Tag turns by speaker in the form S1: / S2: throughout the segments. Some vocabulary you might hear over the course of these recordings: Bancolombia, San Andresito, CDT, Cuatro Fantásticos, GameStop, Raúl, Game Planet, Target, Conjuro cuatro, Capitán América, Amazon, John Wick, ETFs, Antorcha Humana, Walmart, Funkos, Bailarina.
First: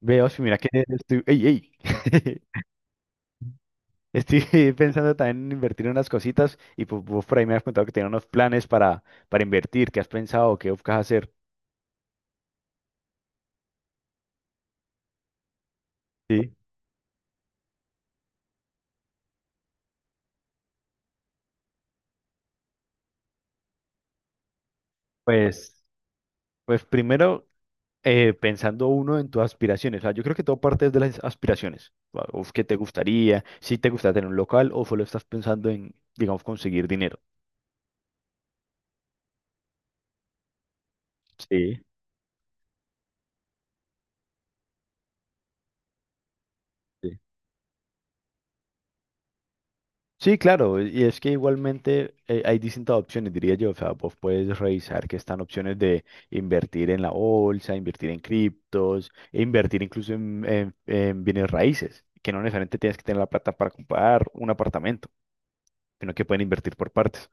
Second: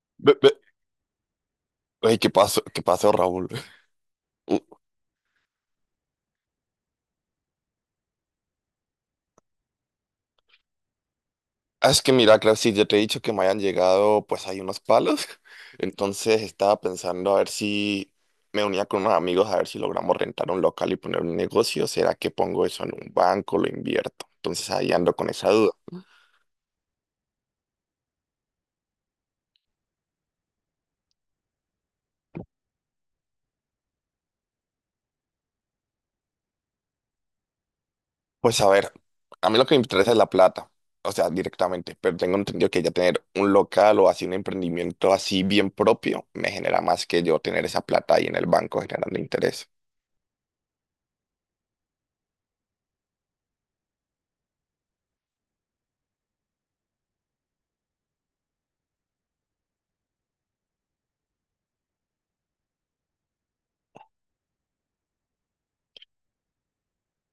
S1: Veo,
S2: Ve-
S1: si mira
S2: ve-
S1: que estoy, ey, ey.
S2: Ey, ¿qué pasó? ¿Qué pasó, Raúl?
S1: Estoy
S2: Uh,
S1: pensando también en invertir en unas cositas y pues vos por ahí me has contado que tenías unos planes para invertir. ¿Qué has pensado, qué buscas hacer?
S2: Es que mira, claro, si ya te he dicho que me hayan llegado, pues hay unos palos. Entonces
S1: Sí.
S2: estaba pensando a ver si me unía con unos amigos, a ver si logramos rentar un local y poner un negocio. ¿Será que pongo eso en un banco, lo invierto? Entonces ahí ando con esa duda.
S1: Pues, pues primero pensando uno en tus aspiraciones. O sea, yo creo que todo parte es de las aspiraciones, o qué te gustaría, si te gusta tener un local o solo estás pensando en, digamos, conseguir dinero.
S2: Pues a ver, a mí lo que me interesa es la plata, o sea,
S1: Sí.
S2: directamente, pero tengo entendido que ya tener un local o así un emprendimiento así bien propio me genera más
S1: Sí.
S2: que yo tener esa plata ahí en el banco generando interés.
S1: Sí, claro, y es que igualmente hay distintas opciones, diría yo. O sea, vos puedes revisar que están opciones de invertir en la bolsa, invertir en criptos, e invertir incluso en, en bienes raíces, que no necesariamente tienes que tener la plata para comprar un apartamento, sino que pueden invertir por partes.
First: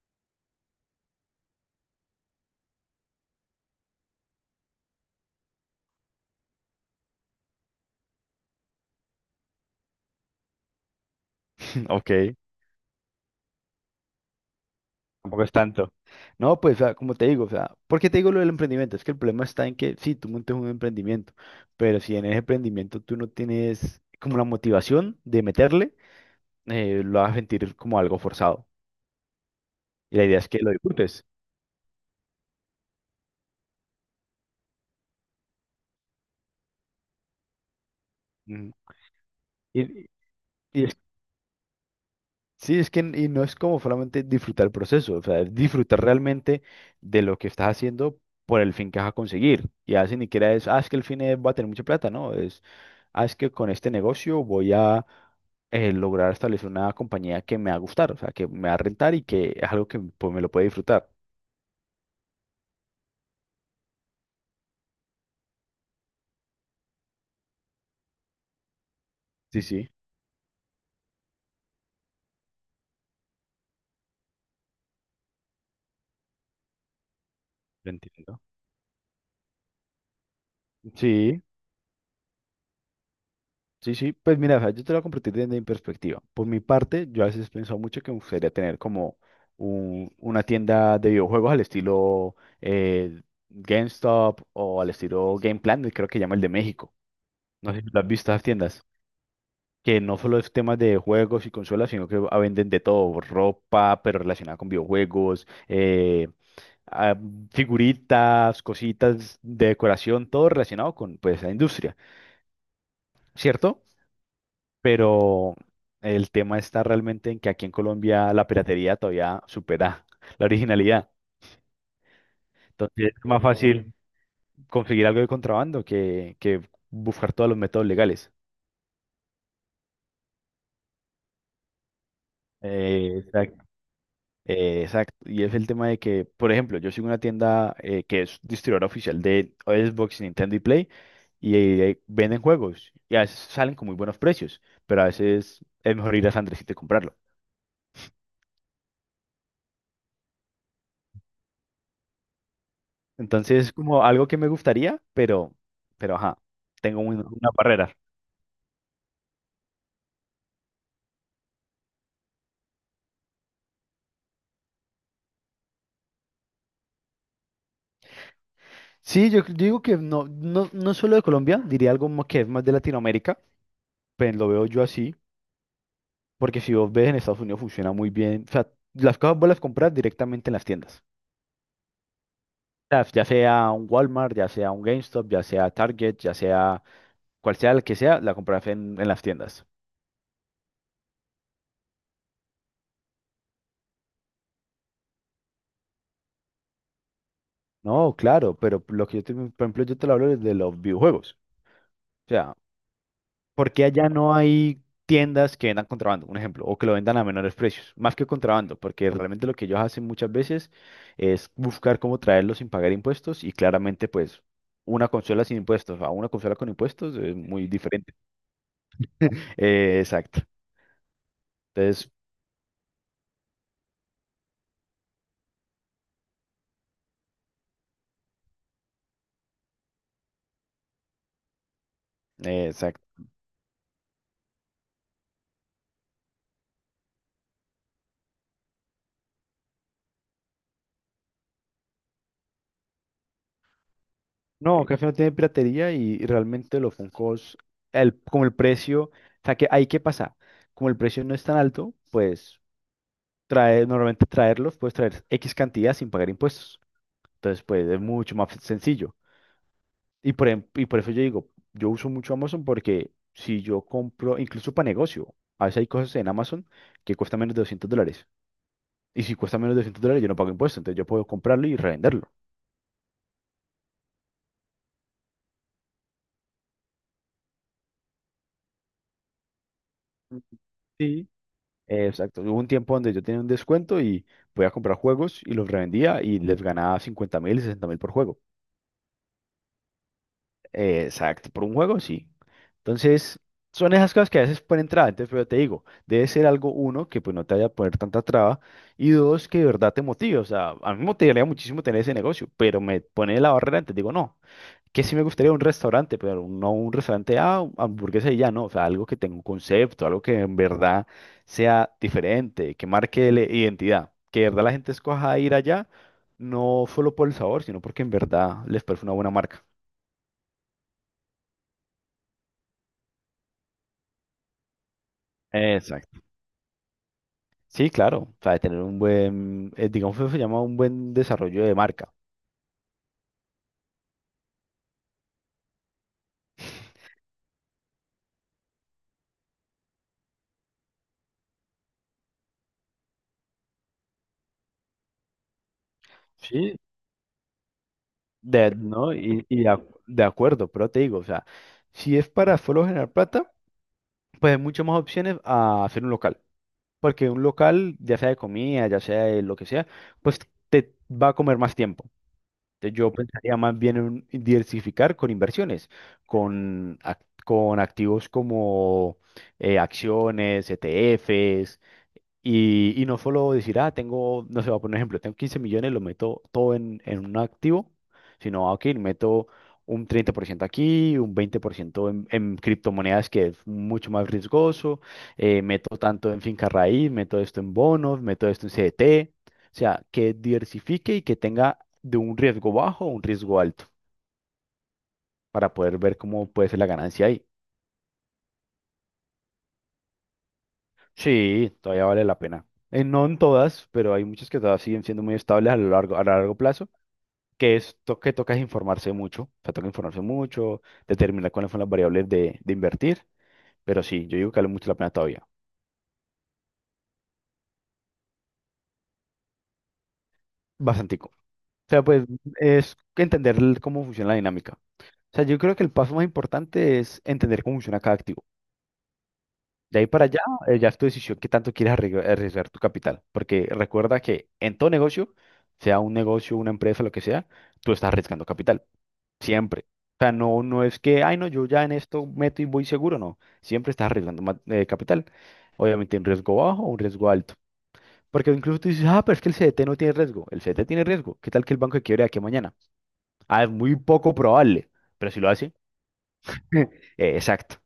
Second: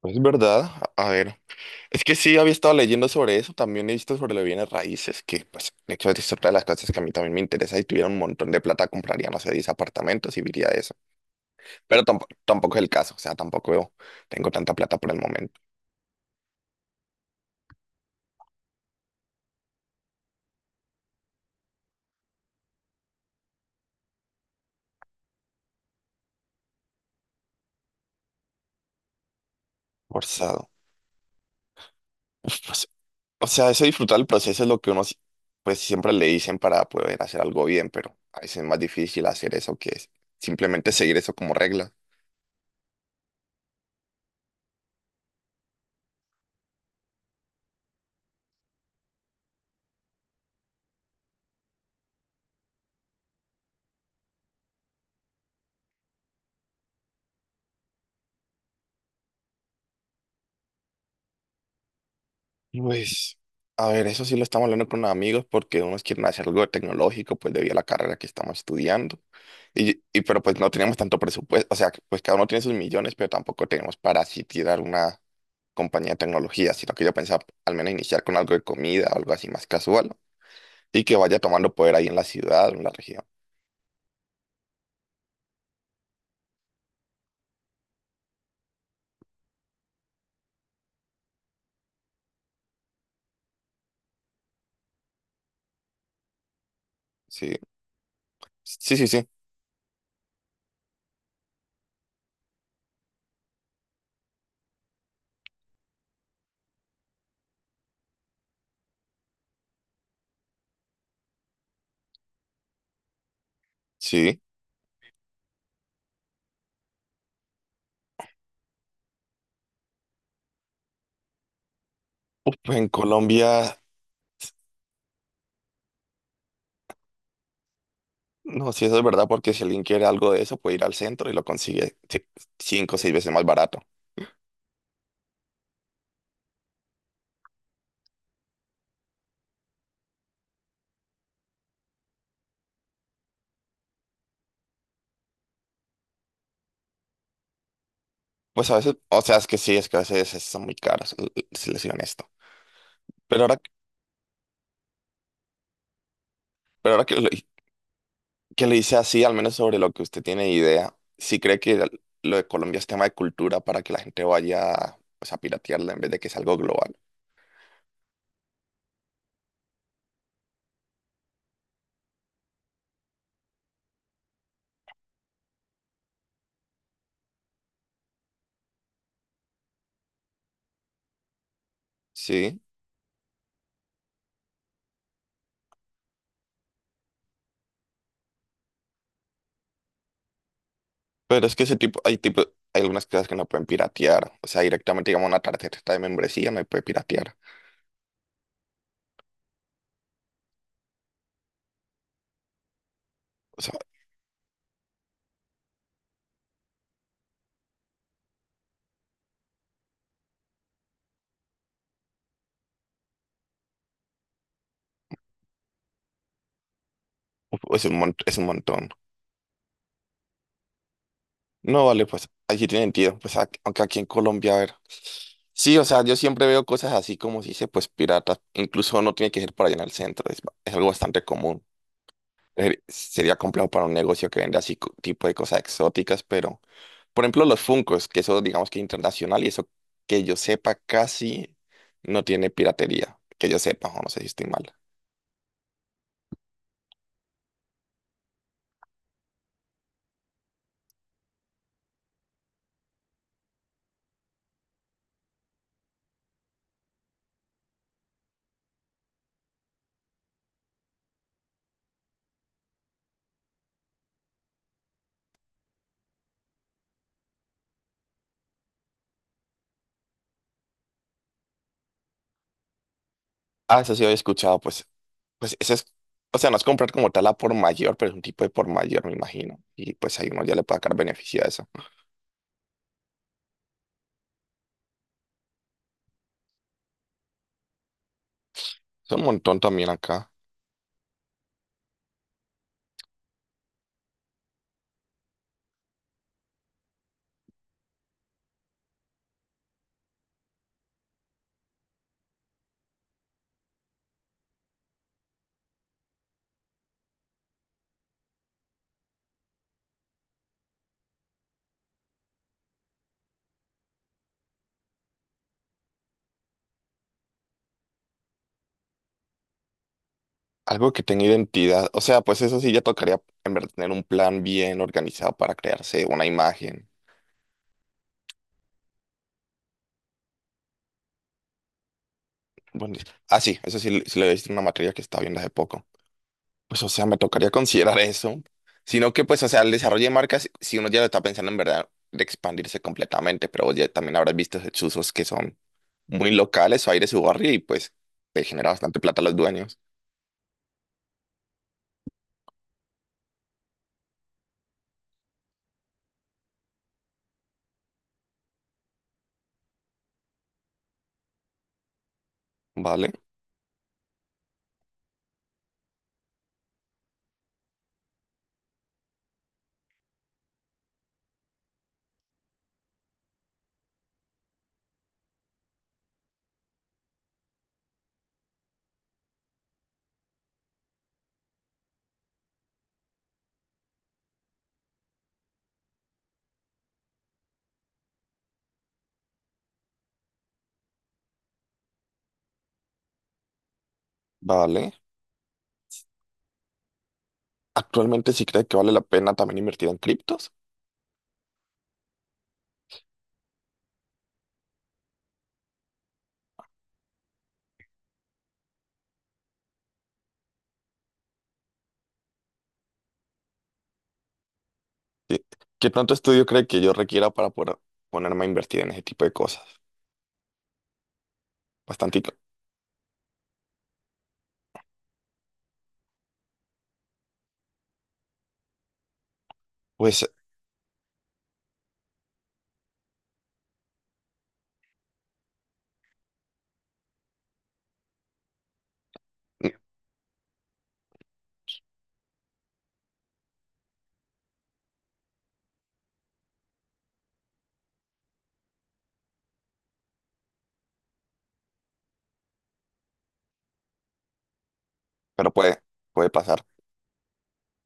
S2: Pues es verdad, a ver. Es que sí, había estado leyendo sobre eso, también he visto sobre los bienes raíces, que pues de hecho es otra de las cosas que a mí también me interesa, y tuviera un montón de plata, compraría, no sé, 10 apartamentos y viviría de eso. Pero
S1: Ok,
S2: tampoco, tampoco es el caso, o sea, tampoco tengo tanta plata por el
S1: tampoco es
S2: momento,
S1: tanto. No, pues, o sea, como te digo, o sea, ¿por qué te digo lo del emprendimiento? Es que el problema está en que sí, tú montes un emprendimiento, pero si en ese emprendimiento tú no tienes como la motivación de meterle lo vas a sentir como algo forzado. Y la idea es que
S2: forzado.
S1: lo disfrutes.
S2: Uf, pues, o sea, eso disfrutar el proceso es lo que uno si- pues siempre le dicen para poder hacer algo bien, pero a veces es
S1: Ujú.
S2: más difícil hacer eso
S1: Y,
S2: que es
S1: y
S2: simplemente
S1: es-
S2: seguir eso como regla.
S1: sí, es que y no es como solamente disfrutar el proceso. O sea, es disfrutar realmente de lo que estás haciendo por el fin que vas a conseguir. Y a veces ni siquiera es, ah, es que el fin es, va a tener mucha plata, no, es, ah, es que con este negocio voy a lograr establecer una compañía que me va a gustar. O sea, que me va a rentar y que es algo que pues, me lo puede disfrutar.
S2: Pues, a ver, eso sí lo estamos hablando con amigos porque unos quieren hacer algo tecnológico, pues debido a la carrera que estamos estudiando.
S1: Sí, sí,
S2: Y pero pues no tenemos tanto presupuesto, o sea, pues cada uno tiene sus millones, pero tampoco tenemos para así tirar una compañía de tecnología, sino que yo pensaba al
S1: lo
S2: menos iniciar con
S1: entiendo.
S2: algo de comida, algo así más casual, ¿no? Y que vaya
S1: Sí.
S2: tomando poder ahí en la ciudad o en la región.
S1: Sí, sí, pues mira, o sea, yo te lo voy a compartir desde mi perspectiva. Por mi parte, yo a veces he pensado mucho que me gustaría tener como una tienda de videojuegos al estilo eh, GameStop o al estilo Game Planet, creo que llama el de México.
S2: Sí,
S1: No sé si lo has visto esas tiendas,
S2: sí, sí, sí,
S1: que no solo es temas de juegos y consolas, sino que ah, venden de todo, ropa, pero relacionada con videojuegos, ah, figuritas, cositas de decoración, todo relacionado con pues, la industria, ¿cierto?
S2: sí.
S1: Pero el tema está realmente en que aquí en Colombia la piratería todavía supera la originalidad.
S2: Uf, pues en
S1: Entonces es más
S2: Colombia,
S1: fácil conseguir algo de contrabando que buscar todos los métodos legales.
S2: no, sí, eso es verdad, porque si alguien quiere algo de eso, puede ir al centro y lo consigue sí, cinco o seis veces más
S1: Exacto.
S2: barato.
S1: Exacto. Y es el tema de que, por ejemplo, yo sigo una tienda que es distribuidora oficial de Xbox, Nintendo y Play, y venden juegos, y a veces salen con muy buenos precios, pero a veces es mejor ir a San Andresito y comprarlo.
S2: Pues a veces, o sea, es que sí, es que a veces son muy caras, si les soy honesto. Pero ahora,
S1: Entonces, como algo que me gustaría, pero ajá,
S2: pero
S1: tengo
S2: ahora que, lo,
S1: una barrera.
S2: que le hice así, al menos sobre lo que usted tiene idea, sí cree que lo de Colombia es tema de cultura para que la gente vaya pues, a piratearla en vez de que es algo global.
S1: Sí, yo digo que no, no, no solo de Colombia, diría que es más de Latinoamérica, pues lo veo yo así, porque si vos ves en Estados Unidos funciona muy bien. O sea, las cosas vos las compras directamente en las tiendas.
S2: Sí.
S1: O sea, ya sea un Walmart, ya sea un GameStop, ya sea Target, ya sea cual sea el que sea, la compras en las tiendas.
S2: Pero es que ese tipo, hay algunas cosas que no pueden piratear. O sea, directamente, digamos, una tarjeta de membresía no puede piratear.
S1: No, claro, pero lo que yo te, por ejemplo, yo te lo hablo desde los videojuegos, o sea,
S2: O sea,
S1: porque allá no hay tiendas que vendan contrabando, un ejemplo, o que lo vendan a menores precios, más que contrabando, porque realmente lo que ellos hacen muchas veces es buscar cómo traerlos sin pagar impuestos y claramente pues una consola sin impuestos a una consola con impuestos es muy diferente.
S2: es un montón.
S1: Exacto.
S2: No, vale,
S1: Entonces,
S2: pues allí tiene sentido. Pues aunque aquí en Colombia, a ver. Sí, o sea, yo siempre veo cosas así como si dice, pues piratas. Incluso no tiene que ser por allá en el centro. Es, es algo bastante común.
S1: exacto.
S2: Sería complejo para un negocio que vende así tipo de cosas exóticas, pero. Por ejemplo, los Funkos, que eso digamos que es internacional y eso que yo sepa casi no tiene piratería, que yo sepa, o no sé si estoy mal.
S1: No, café no tiene piratería y realmente los Funkos, el, como el precio, o sea, que ahí qué pasa, como el precio no es tan alto, pues trae, normalmente traerlos, puedes traer X cantidad sin pagar impuestos. Entonces, pues es mucho más sencillo. Y por, y por eso yo digo, yo uso mucho Amazon porque si yo compro, incluso para negocio, a veces hay cosas en Amazon que cuestan menos de $200. Y si cuesta menos de $200, yo no pago impuestos. Entonces yo puedo comprarlo y revenderlo.
S2: Ah, eso sí había escuchado, pues, pues ese es, o sea, no es comprar como tal a por mayor, pero es un tipo de por mayor, me imagino. Y pues ahí uno ya le puede sacar
S1: Sí.
S2: beneficio a eso.
S1: Exacto. Hubo un tiempo donde yo tenía un descuento y podía comprar juegos y los revendía y les ganaba 50.000, 60.000 por juego.
S2: Es un montón también acá.
S1: Exacto, por un juego sí. Entonces, son esas cosas que a veces ponen traba. Entonces, pero te digo, debe ser algo, uno, que pues no te vaya a poner tanta traba, y dos, que de verdad te motive. O sea, a mí me motivaría muchísimo tener ese negocio, pero me pone la barrera antes. Digo, no, que sí me gustaría un restaurante, pero no un restaurante, ah, hamburguesa y ya, no. O sea, algo que tenga un concepto, algo que en verdad sea diferente, que marque la identidad, que de verdad la gente escoja ir allá, no solo por el sabor, sino porque en verdad les parece una buena marca.
S2: Algo que tenga identidad, o sea, pues eso sí ya tocaría en verdad tener un plan bien organizado para crearse
S1: Exacto.
S2: una imagen.
S1: Sí, claro, o sea, de tener un buen, digamos que se llama un buen desarrollo de marca.
S2: Bueno, ah, sí, eso sí, sí lo he visto en una materia que estaba viendo hace poco. Pues, o sea, me tocaría considerar eso. Sino que, pues, o sea, el desarrollo de marcas, si uno ya lo está pensando en verdad de expandirse completamente, pero vos ya también habrás visto esos usos que son muy
S1: Sí.
S2: locales o hay de su barrio y pues te genera
S1: De,
S2: bastante
S1: ¿no?
S2: plata a los
S1: Y de,
S2: dueños.
S1: de acuerdo, pero te digo, o sea, si es para solo generar plata, pues hay muchas más opciones a hacer un local. Porque un local, ya sea de comida, ya sea de lo que sea, pues te va a comer más tiempo. Entonces yo
S2: Vale,
S1: pensaría más bien en diversificar con inversiones, con, con activos como acciones, ETFs, y no solo decir, ah, tengo, no sé, voy a poner un ejemplo, tengo 15 millones, lo meto todo en un activo, sino, ah, ok, meto un 30% aquí, un 20% en criptomonedas, que es mucho más riesgoso. Meto tanto en finca raíz, meto esto en bonos, meto esto en CDT. O sea, que diversifique y que tenga de un riesgo bajo a un riesgo alto,
S2: vale.
S1: para poder ver cómo puede ser la ganancia ahí.
S2: Actualmente sí cree que vale la pena también invertir en criptos.
S1: Sí, todavía vale la pena. No en todas, pero hay muchas que todavía siguen siendo muy estables a lo largo, a largo plazo, que es que toca es informarse mucho. O sea, toca informarse mucho, determinar cuáles son las variables de invertir, pero sí, yo digo que vale mucho la pena
S2: ¿Qué,
S1: todavía,
S2: qué tanto estudio cree que yo requiera para poder ponerme a invertir en ese tipo de cosas?
S1: bastantico. O sea, pues
S2: Bastantito.
S1: es que entender cómo funciona la dinámica. O sea, yo creo que el paso más importante es entender cómo funciona cada activo. De ahí
S2: Pues,
S1: para allá, ya es tu decisión qué tanto quieres arriesgar tu capital, porque recuerda que en todo negocio, sea un negocio, una empresa, lo que sea, tú estás arriesgando capital.
S2: mm,
S1: Siempre. O sea, no, no es que, ay, no, yo ya en esto meto y voy seguro, no. Siempre estás arriesgando capital. Obviamente, un riesgo bajo o un riesgo alto. Porque incluso tú dices, ah, pero es que el CDT no tiene riesgo. El CDT tiene riesgo. ¿Qué tal que el banco quiebre de aquí a mañana? Ah, es muy poco probable. Pero si lo
S2: pero
S1: hace,
S2: puede, puede pasar.
S1: exacto.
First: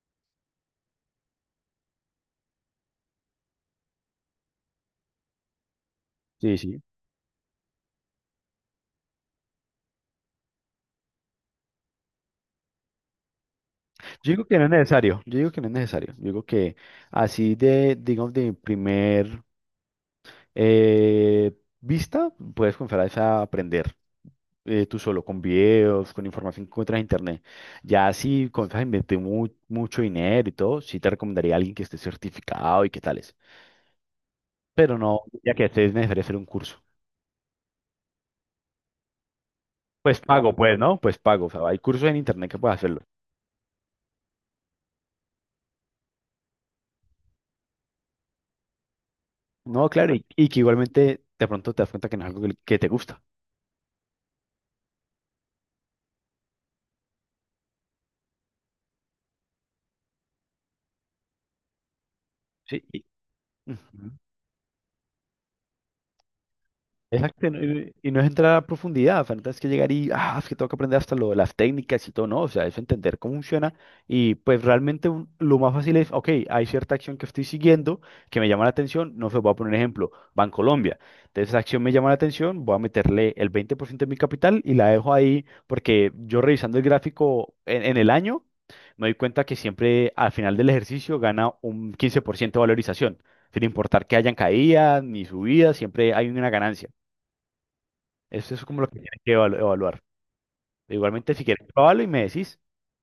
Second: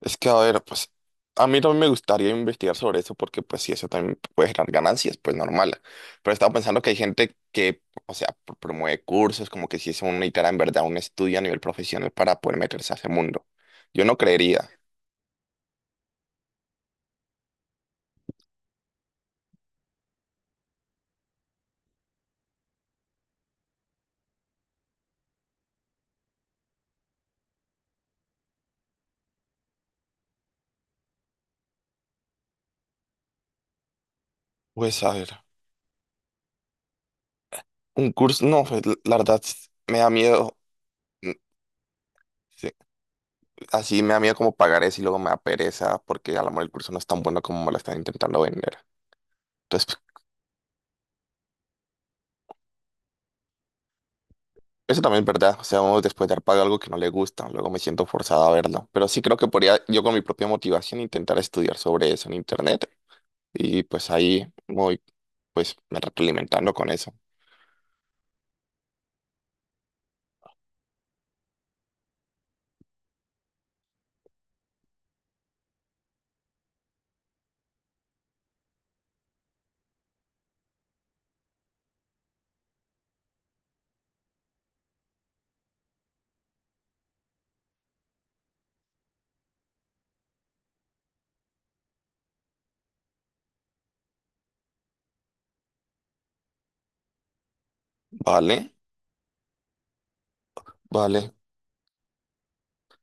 S2: Es que, a ver, pues a mí también me gustaría investigar sobre eso porque pues sí, eso también puede generar ganancias, pues normal. Pero estaba
S1: Sí,
S2: pensando
S1: sí.
S2: que hay gente que, o sea, promueve cursos, como que si es una necesitara en verdad un estudio a nivel profesional para poder meterse a ese mundo. Yo no
S1: Yo digo que no
S2: creería.
S1: es necesario. Yo digo que no es necesario. Yo digo que así de, digamos, de mi primer Eh, vista, puedes comenzar a aprender tú solo, con videos, con información que encuentras en internet. Ya si comienzas a invertir mucho dinero y todo, sí te recomendaría a alguien que esté certificado y qué tales. Pero
S2: Pues a
S1: no,
S2: ver,
S1: ya que este es necesario hacer un curso.
S2: un curso, no, pues, la verdad me da
S1: Pues pago,
S2: miedo.
S1: pues, ¿no? Pues
S2: Mm,
S1: pago. O sea, hay cursos en internet que
S2: sí,
S1: puedes hacerlo.
S2: así me da miedo como pagar eso y luego me da pereza porque a lo mejor el curso no es tan bueno como me lo están intentando vender.
S1: No,
S2: Entonces
S1: claro, y que igualmente de pronto te das cuenta que no es algo que te gusta.
S2: eso también es verdad, o sea, uno después de dar pago algo que no le gusta, luego me siento forzado a verlo, pero sí creo que podría yo con mi propia motivación intentar estudiar sobre eso en
S1: Sí,
S2: internet
S1: ujú.
S2: y pues ahí voy pues me retroalimentando con eso.
S1: Exacto, y no es entrar a profundidad, falta es que llegar y, ah, es que tengo que aprender hasta lo, de las técnicas y todo, no, o sea, es entender cómo funciona, y pues realmente lo más fácil es, ok, hay cierta acción que estoy siguiendo que me llama la atención, no sé, voy a poner un ejemplo, Bancolombia, entonces esa acción me llama la atención, voy a meterle el 20% de mi capital y la dejo ahí porque yo revisando el gráfico en el año, me doy cuenta que siempre al final del ejercicio gana un 15% de valorización, sin importar que hayan caídas ni subidas, siempre hay una ganancia. Eso
S2: Vale,
S1: es como lo que tienes que evaluar. Igualmente,
S2: vale.
S1: si quieres, pruébalo y me decís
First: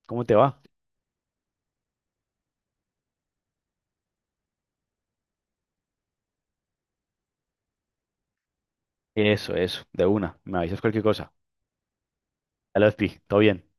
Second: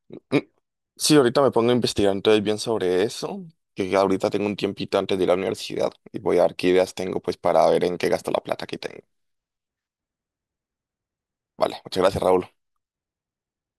S1: cómo te
S2: Mm,
S1: va.
S2: sí, ahorita me pongo a investigar entonces bien sobre eso, que ya ahorita tengo un tiempito antes de ir a la universidad y voy a ver qué ideas tengo pues para ver en qué gasto la plata que tengo.
S1: Eso, de una. Me avisas cualquier cosa.
S2: Vale, muchas gracias, Raúl.
S1: Dale, Pi, todo bien.